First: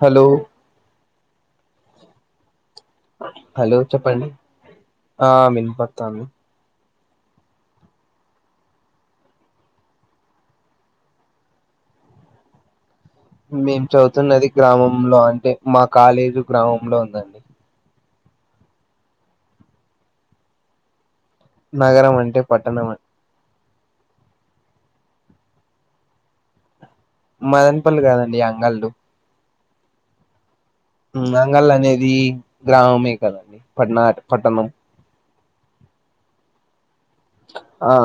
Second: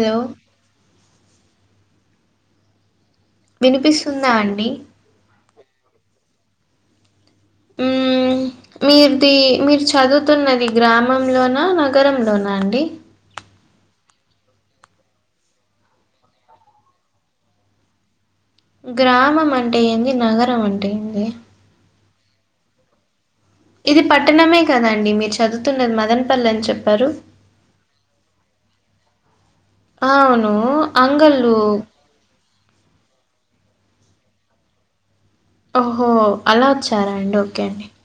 Hello [unintelligible] hello చెప్పండి వినిపిస్తుందా అండి ఆ మ పడతాంది. ఉ మీది మీరు చదువుతున్నది గ్రామంలోనా, నగరంలోనా అండి, మేము చదువుతున్నది గ్రామంలో అంటే మా కాలేజీ గ్రామంలో ఉందండి, గ్రామం అంటే ఏంది, నగరం అంటే ఏంది నగరం అంటే పట్టణం ఇది పట్టణమే కదండి మీరు చదువుతున్నది, మదన్పల్లి అని చెప్ మదన్పల్లి కాదండి, అంగళ్లు ఆ అవునా అంగళ్లు అనేది గ్రామమే కదండి పట్నా పట్టణం ఓహో అలా చెప్పారా అండీ అయితే ఆ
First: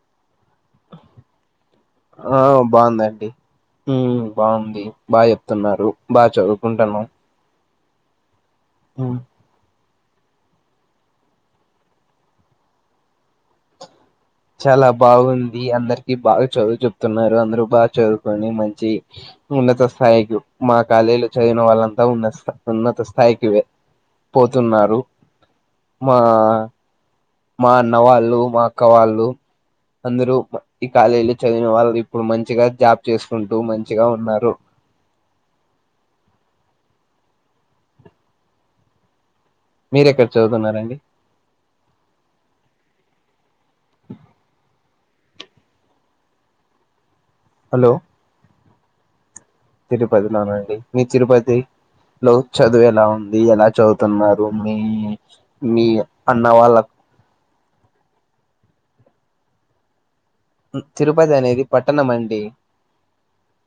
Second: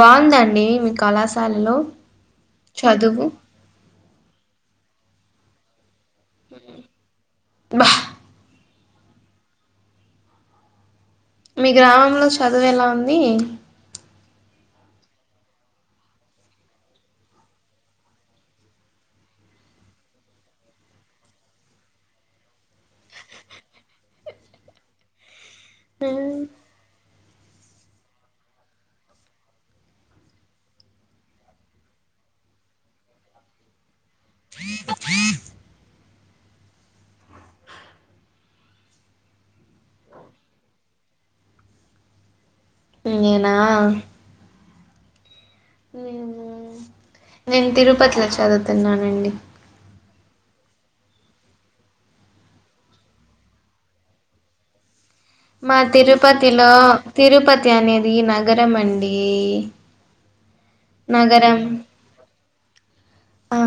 బాగుందా అండీ మీ కళాశాలలో ఆ చదువు బాగుందండి, హు బాగుంది బాగా చెప్తున్నారు. బాగా చదువుకుంటున్నాం, వా ఉ మీ గ్రామంలో చదువు ఎలా ఉంది. చాలా బాగుంది అందరికి బాగా చదువు చెప్తున్నారు అందరు బాగా చదువుకొని మంచి ఉన్నత స్థాయికి మా కాలేజీ లో చదివిన వాళ్ళంతా ఉన్నత ఉన్నత స్థాయికి పోతున్నారు. మా మ్మ్. మా అన్న వాళ్ళు మా అక్క వాళ్ళు అందరూ ఈ కాలేజీలో చదివిన వాళ్ళు ఇప్పుడు మంచిగా జాబ్ చేసుకుంటూ మంచి, మంచిగా ఉన్నారు. మీర ఎక్కడ చదువుతున్నరండి, నేన నేను నేను హలో తిరుపతి లో చదువు తున్నానండి తిరుపతిలోనండీ మీ తిరుపతి లో చదువు ఎలా ఉంది ఎలా చదువుతున్నారు, మీ మా మీ అన్న తిరుపతిలో వాళ్ళ తిరుపతి అనేది నగరం అండి తిరుపతి నగరం అనేది పట్టణం అండి ఆ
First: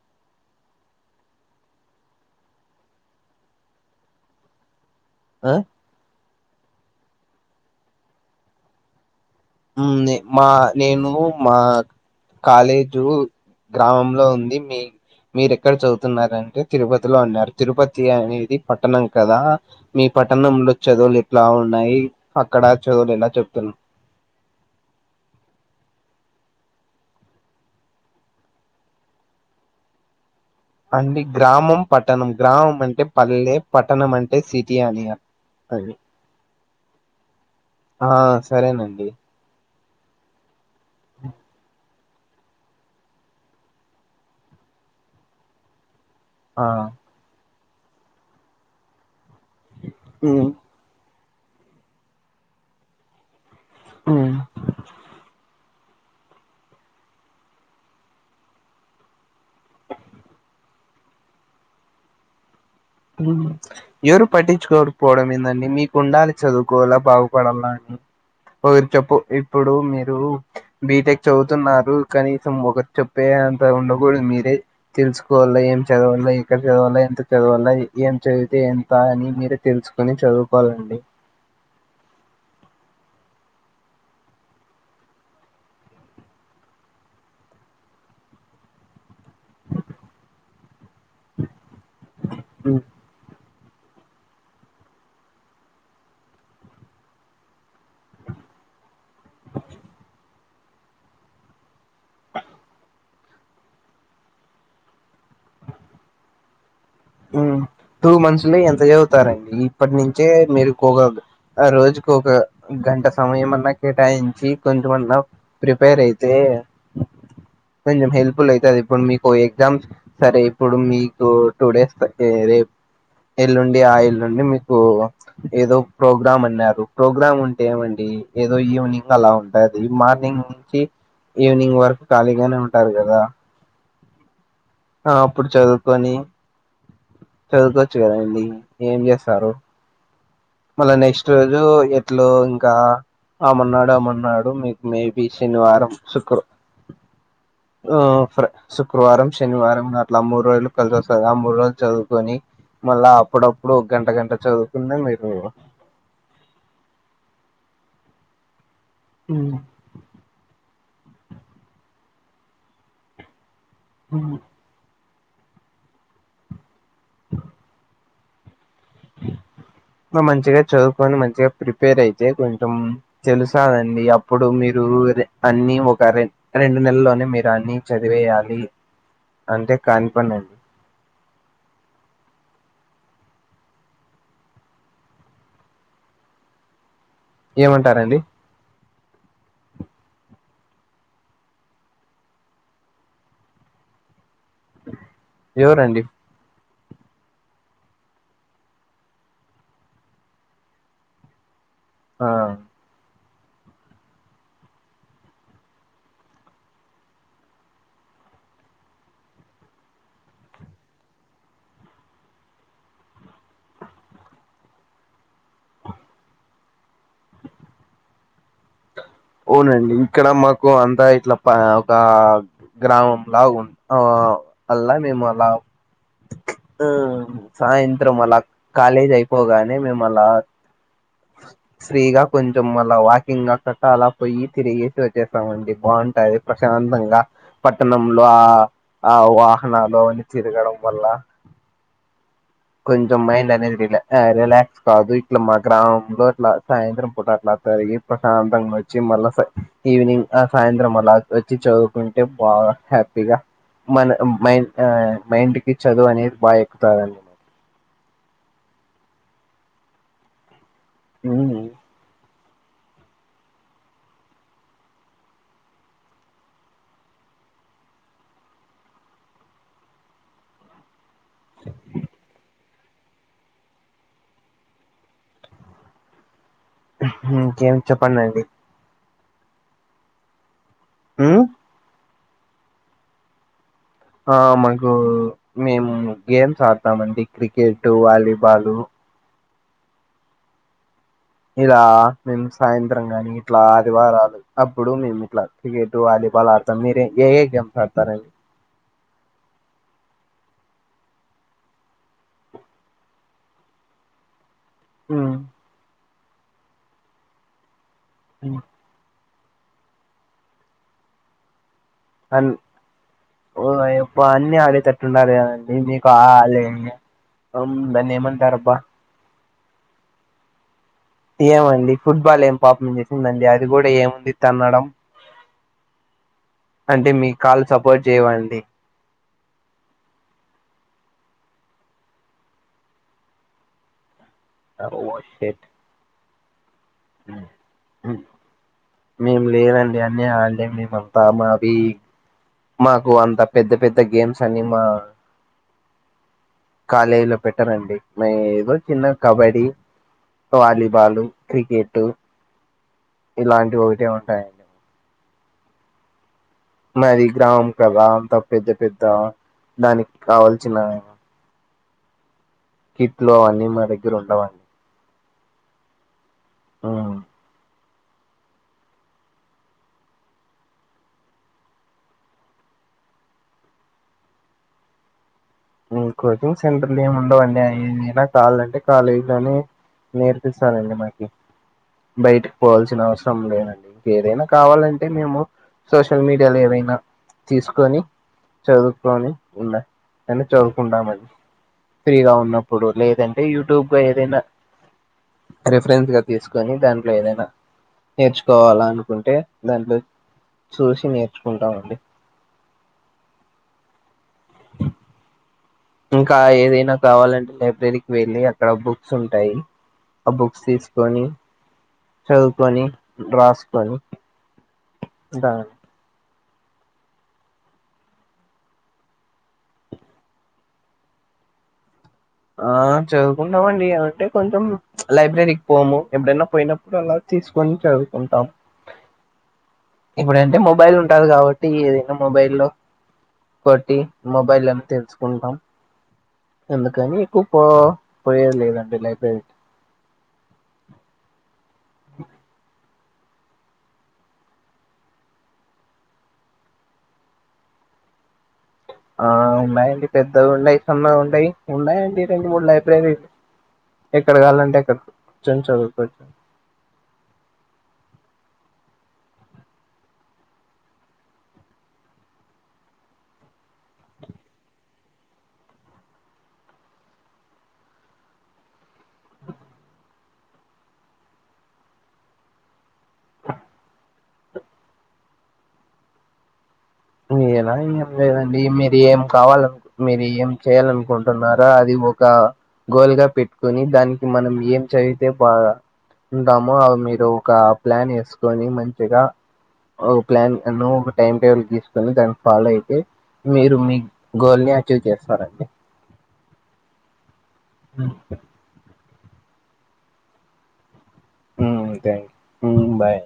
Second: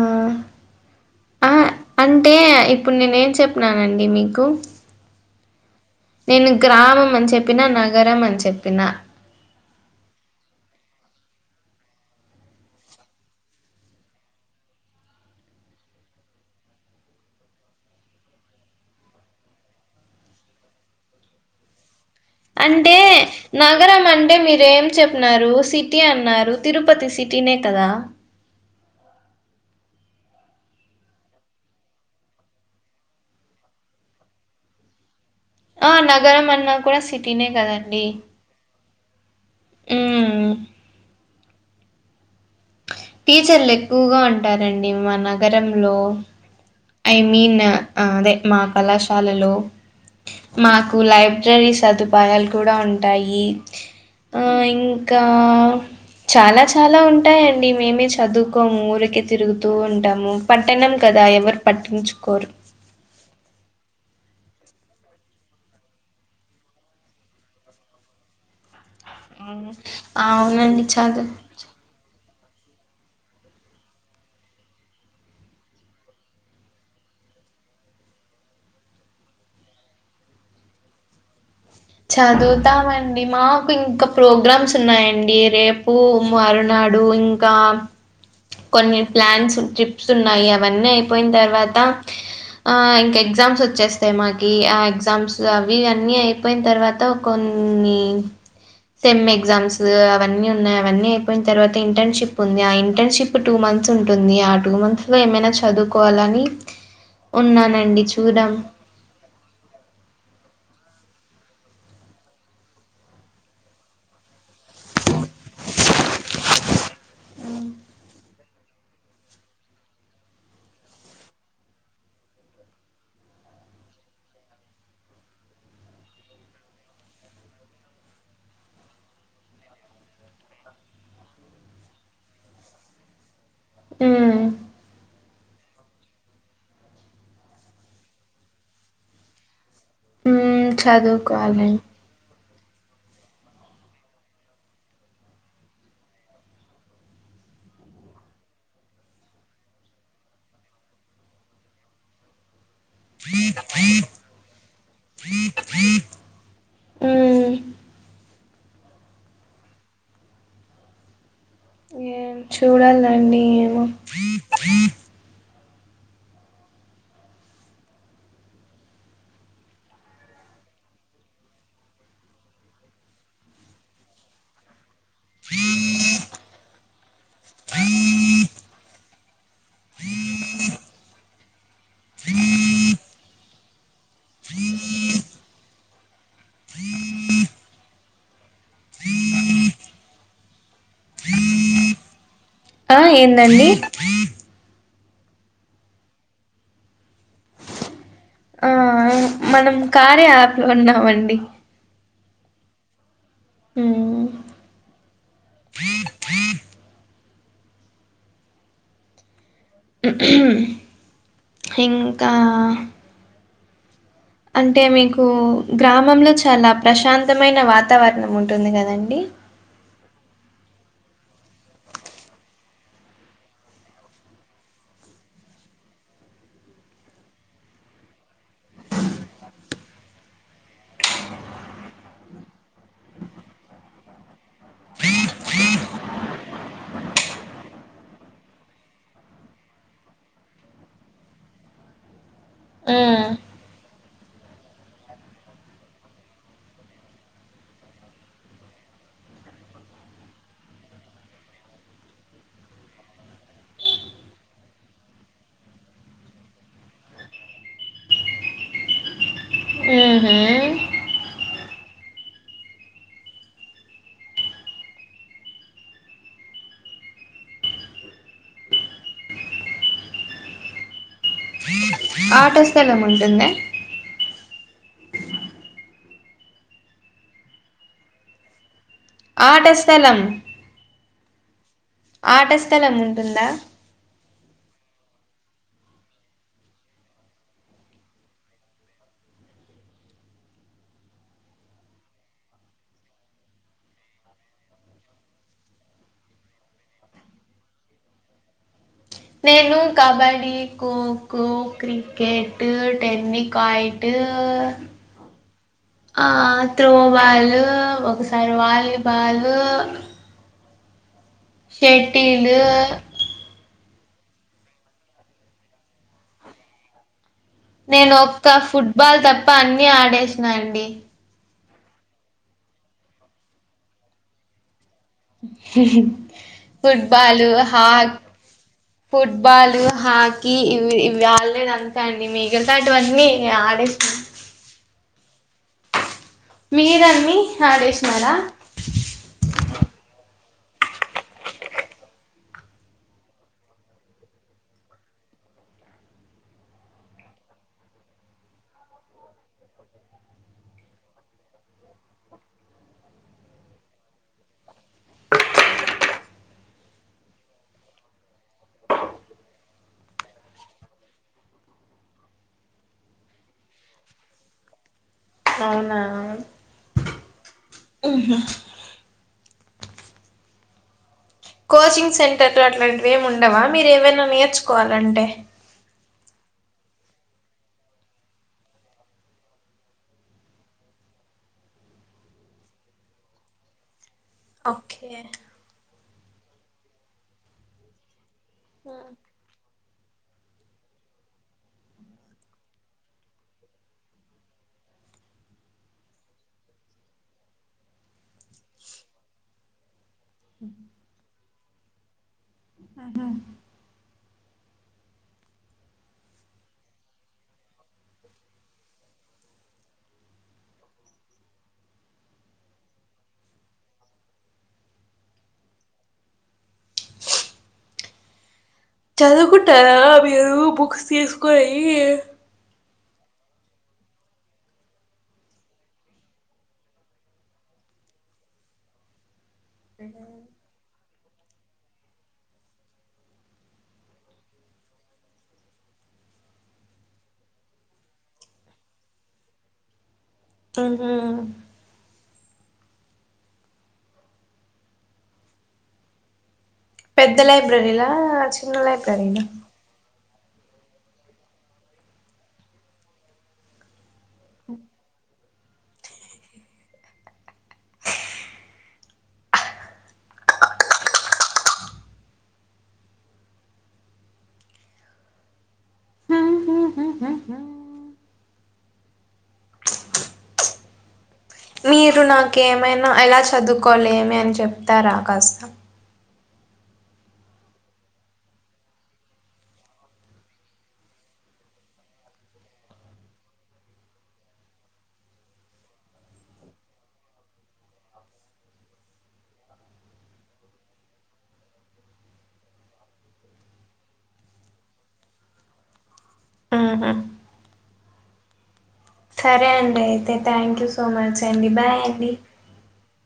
ఆ అంటే ఇప్పుడు నేన్ ఏం చెప్పినానండి మీకు ఆ నేన్ గ్రామం అని చెప్పినా, నగరం అని చెప్పినా. హ్మ్ మా నేను మా కాలేజు గ్రామంలో ఉంది, మీ మీరు ఎక్కడ చదువుతున్నారంటే తిరుపతిలో అన్నారు. తిరుపతి అనేది పట్టణం కదా, మీ పట్టణంలో చదువులు ఎట్లా ఉన్నాయి. అక్కడ అంటే చదువులు ఎలా చెప్తున్నా నగరం అంటే మీర్ రు ఏం చెప్ నారు సిటీ అన్నారు తిరుపతి సిటీనే కదా. అండి గ్రామం, పట్టణం గ్రామం అంటే పల్లె పట్టణం అంటే సిటీ అని ఆ అది నగరం అన్నా కూడా సిటీనే కదండి. ఆ సరేనండి మ్మ్ టీచర్లు ఎక్కువగా ఉంటారండి మా నగరంలో. ఆ ఐ మీన్ ఆ అదే మహ కళాశ్ శాలలో ఉమ్ మాకు లైబ్ బ్రరీ సదుపాయాలు కూడా ఉంటాయి ఉమ్ ఆ ఇంకా చాలా చాలా ఉంటాయండి. మేమే చదువుకోము ఊరికే తిరుగుతూ ఉంటాము, పట్టణం కదా ఎవర్. పట్టించుకోరు ఎవరు పట్టించుకోకపోవడం ఏందండి మీకు ఉండాలి, చదువుకోలా బాగుపడాల అని ఒకరి. చెప్పు ఇప్పుడు మీరు అవునండి బీటెక్ చదువు చదువుతున్నారు కానీ. తం ఒకర్ చెప్పే అంత ఉండ కూడదు మీరే తెలుసుకోవలో, ఏం చదవాలో, ఎక్కడ చదవాలో, ఎంత చదవాలోది. ఏం చదివితే ఎంత అని మీరు తెలుసుకుొని చదువుకోవాలండి. చదువుతామండి మాకు ఇంకా ప్రోగ్రామ్స్ ఉన్నాయండి. రేపు మరునాడు ఇంకా కొన్ని ప్లాన్స్, ట్రిప్స్ ఉన్నాయి, అవన్నీ అయిపోయిన తర్వాత్. తా ఆ ఇంక ఎక్సామ్ వ వచ్చేస్తాయి మాకి ఆ ఎగ్జామ్స్ అవి అన్నీ అయి అయిపోయిన తర్వాత కొన్ని సెమ్ ఎగ్జామ్స్ అవన్నీ ఉన్నాయి, అవన్నీ అయిపోయిన తర్వాత ఇంటర్న్షిప్ ఉంది, ఆ ఇంటర్న్షిప్ టూ మంత్స్ ఉంటుంది, ఆ టూ మంత్స్ లో ఏమైనా చదువుకోవాలని. హ్ ఉన్నానండి టూ మంత్స్ చూద్దాం. లో ఎంత చదువుతారండి ఇప్పటి నుంచే మీరు. కో గాగ్ ఆ రోజుకు ఒక గంట సమయం అన్నా, కేటాయించి కొంచమన్నా ప్రిపేర్ అయితే హ్మ్. కొంచెం హెల్ప్ఫుల్ అయితది, ఇప్పుడు మీకు ఎగ్జామ్స్ సరే ఇప్పుడు మీకు టూ డేస్. అంటే రేప్ ఎల్లుండి ఆ ఎల్లుండి మీకు ఏదో ప్రోగ్రామ్ అన్నారు, ప్రోగ్రామ్ ఉంటే ఏమండి ఏదో ఈవినింగ్ అలా ఉంటది, మార్నింగ్ నుంచి ఈవినింగ్ వరకు ఖాళీగానే ఉంటారు కదా. హూ మ్ ఆ అప్పుడు చదువుకొని, చదువుకోవచ్చు కదండి, ఏం చేస్తారు. హ్మ్. మళ్ళ నెక్స్ట్ రోజు చదువుకోవాలి. ఎట్లు ఇంకా అమ్మన్నాడు అమ్మన్నాడు మీకు మేబి శనివారం శుక్ర ఆ శుక్రవారం, శనివారం అట్లా మూడు రోజులు కలిసి వస్తది. ఆ మూడు రోజులు చదువుకొని, మళ్ళా అప్పుడప్పుడు ఒక గంట గంట చదువుకున్న మీరు. హ్మ్. హ్మ్ ఏం చూడాలండి మో అ న మంచిగా చదువుకొని, మంచిగా ప్రిపేర్ అయితే కొంచెం తెలుసాదండి, అప్పుడు మీరు అన్ని ఒక రె రెండు నెలల్లోనే మీరు అన్ని చదివేయాలి అంటే కానిపనండి. ఏమంటారండి ఆ ఏందండి ఎవరండీ ఆ! మనం కార్య యాప్ లో ఉన్నామండి ఆ హ్మ్. ఇంకా అంటే మీకు గ్రామంలో చాలా ప్రశాంతమైన వాతావరణం ఉంటుంది కదండి ఊ నండి ఇక్కడ మాకు అంతా ఇట్లా ఒక గ్రామంలా ఉ అలా మేము అలా సాయంత్రం అలా కాలేజ్ అయిపోగానే మేము అలా ఫ్రీగా కొంచెం మళ్ళ వాకింగ్ గా అాలా పోయి తిరిగేసి వచ్చేస్తామండి బాగుంటాది ప్రశాంతంగా పట్టణంలో ఆ ఆ వాహనాలు అన్న తిరగడం వల్ల కొంచం హ్మ్. మైండ్ అనేది రీలా ఆ రిలాక్స్ కాదు ఇట్లా మా గ్రామంలో ఇట్లా సాయంత్రం పూట అట్లా తరిగి ప్రశాంతంగా వచ్చి మళ్ళా ఈవినింగ్ ఆ సాయంత్రం అళ్లా వచ్చి చదువుకుంటే బాగా హ్యాపీగా మన మైండ్ మైండ్ కి చదువు అనేది బాగా ఎక్కుతాదండి ఆహా హ స ఆటో స్థలం ఉంటుంద ఇంకేం చెప్పండిండి ఆటస్థలం హమ్ ఆట స్థలం ఉంటుందా ఆ మాకు మేము గేమ్స్ ఆడతామండి క్రికెట్ వాలీబాలు ఇలా మేము సాయంత్రం కాని ఇట్లా ఆదివారాలు అప్పుడు మేము ఇట్లా క్రికెట్ వాలీబాల్ ఆడతాం మీరే ఏ ఏ గేమ్స్ ఆడతారండి నేను కబడీ ఖోఖో క్రికెట్ టెన్నికాయిట్ ఆ ఆ త్రో బాలు ఒకసారి వాలీబాల్ ద షెటిల్ ఇ అన్నిీ ఆడేటట్టు ఉండాలి కదండి మీకు ఆ లే నేను ఒక్క ఫుట్బాల్ తప్ప ఇప్ప అన్ని ఆడేసినండి ఏమండి ఫుట్బాల్ ఏం పాప చేసిందండి అది కూడా ఏముంది తనడం మీ ఫుట్బాాలు కాళ్ళు సపోర్ట్ హాక్ చేయవండి ఫుట్బాలు హాకీ ఇవి ఇవి ఆడలేదు అంతే అండి మిగిలితా అటువన్నీ ఆడేస్త శేట్ మీరన్నీ ఆడేసన్నారా మేము లేదండి అన్ని అడలెం మేం అంత మది మాకు అంత పెద్ద పెద్ద గేమ్స్ అన్ని మా కాలేజీలో పెట్టరాండ్డి ఏదో చిన్న కబడ్డీ వాలీబాలు క్రికెట్ ఇలాంటి ఒకటే ఉంటాయండి మది గ్రామం కదా అంత పెద్ద పెద్ద దానికి కావల్సిన కిట్లు అవన్నీ మా దగ్గర ఉండవాి అవునా అవును ఆ కోచింగ్ సెంటర్లు అట్లాంటివి ఏమి ఉండవా మీరు ఏవైనా నేర్చుకోవాలంటే కోచింగ్ సెంటర్లు ఏమి ఉండవుండి అదనా కాాలంటే కాలేజీ లోనే నేర్పిస్తానండి మాకి బయటకి పోవాల్సిన అవసరం లేదండి ఏదైనా కావాలంటే ఓకే మేము సోషల్ మీడియాలో ఏవైనా తీసుకొని చదుకోని ఉన్నా అని చదువుకుంటామండి ఫ్రీగా ఉన్నప్పుడు లేదంటే యూట్యూబ్గా ఏదైనా రిఫరెన్స్ గా తీసుకొని దాంట్లో ఏదైనా నేర్చుకోవాలా అనుకుంటే దాంట్లో చూసి నేర్చుకుంటామండి ఆహా ఇంకా ఏదైనా కావాలంటే లైబ్రరీకి వెళ్ళి అక్కడ బుక్స్ ఉంటాయి ఆ బుక్స్ తీసుకొని చదువుకొని రాసుకొని అదా చదువుకుంటారా మీరు బుక్స్ తీసుకొని ఆ చదువుకుంటామండి అంటే కొంచెం లైబ్రరీకి పోము ఎప్పుడైనా పోయినప్పుడు అలా తీసుకొని చదువుకుంటాము ఇప్పుడంటే మొబైల్ ఉంటాది కాబట్టి ఏదైనా మొబైల్లో కొట్టి మొబైలోనే తెలుసుకుంటాం అందుకని ఎక్కువ పో పోయేది లేదండి లైబ్రరీ కి ఆహుమ్ పెద్ద లైబ్రరీ లా చిన్న లైబ్రరీనా పెద్దగ ఉన్నాయి చిన్నగ ఉంటాయి ఉండయి అండి రెండు మూడు లైబ్రరీలు ఎక్కడ కావాలంటే ఎక్కడ కుర్చొని చదువుకుంట మీరు నాకేం మనా ఎలా చదువుకోవలేమే అని చెప్తారా కాస్త ఏల ఏం లేదండి మీరు ఏం కావాలనుకుంటున్నారో మీరు ఏం చేయ్యాలనుకుంటున్నారో అది ఒక గోల్ గా పెట్టుకొని దానికి మనం ఏం చదివితే బాగా ఉంటామో అవి మీరు ఒక ప్లాన్ వేసుకొని మంచిగా ఒక ప్లాన్ అను ఒక టైం టేబుల్ తీసుకు దానికి ఫాలో అయితే మీరు మీ గోల్ ని అచీవ్ చేస్తారండి ఆహుమ్ సరే అండి అయితే థ్యాంక్ యూ సో మచ్ అండి బాయ్ అండి థ్యాంక్ యూ బాయ్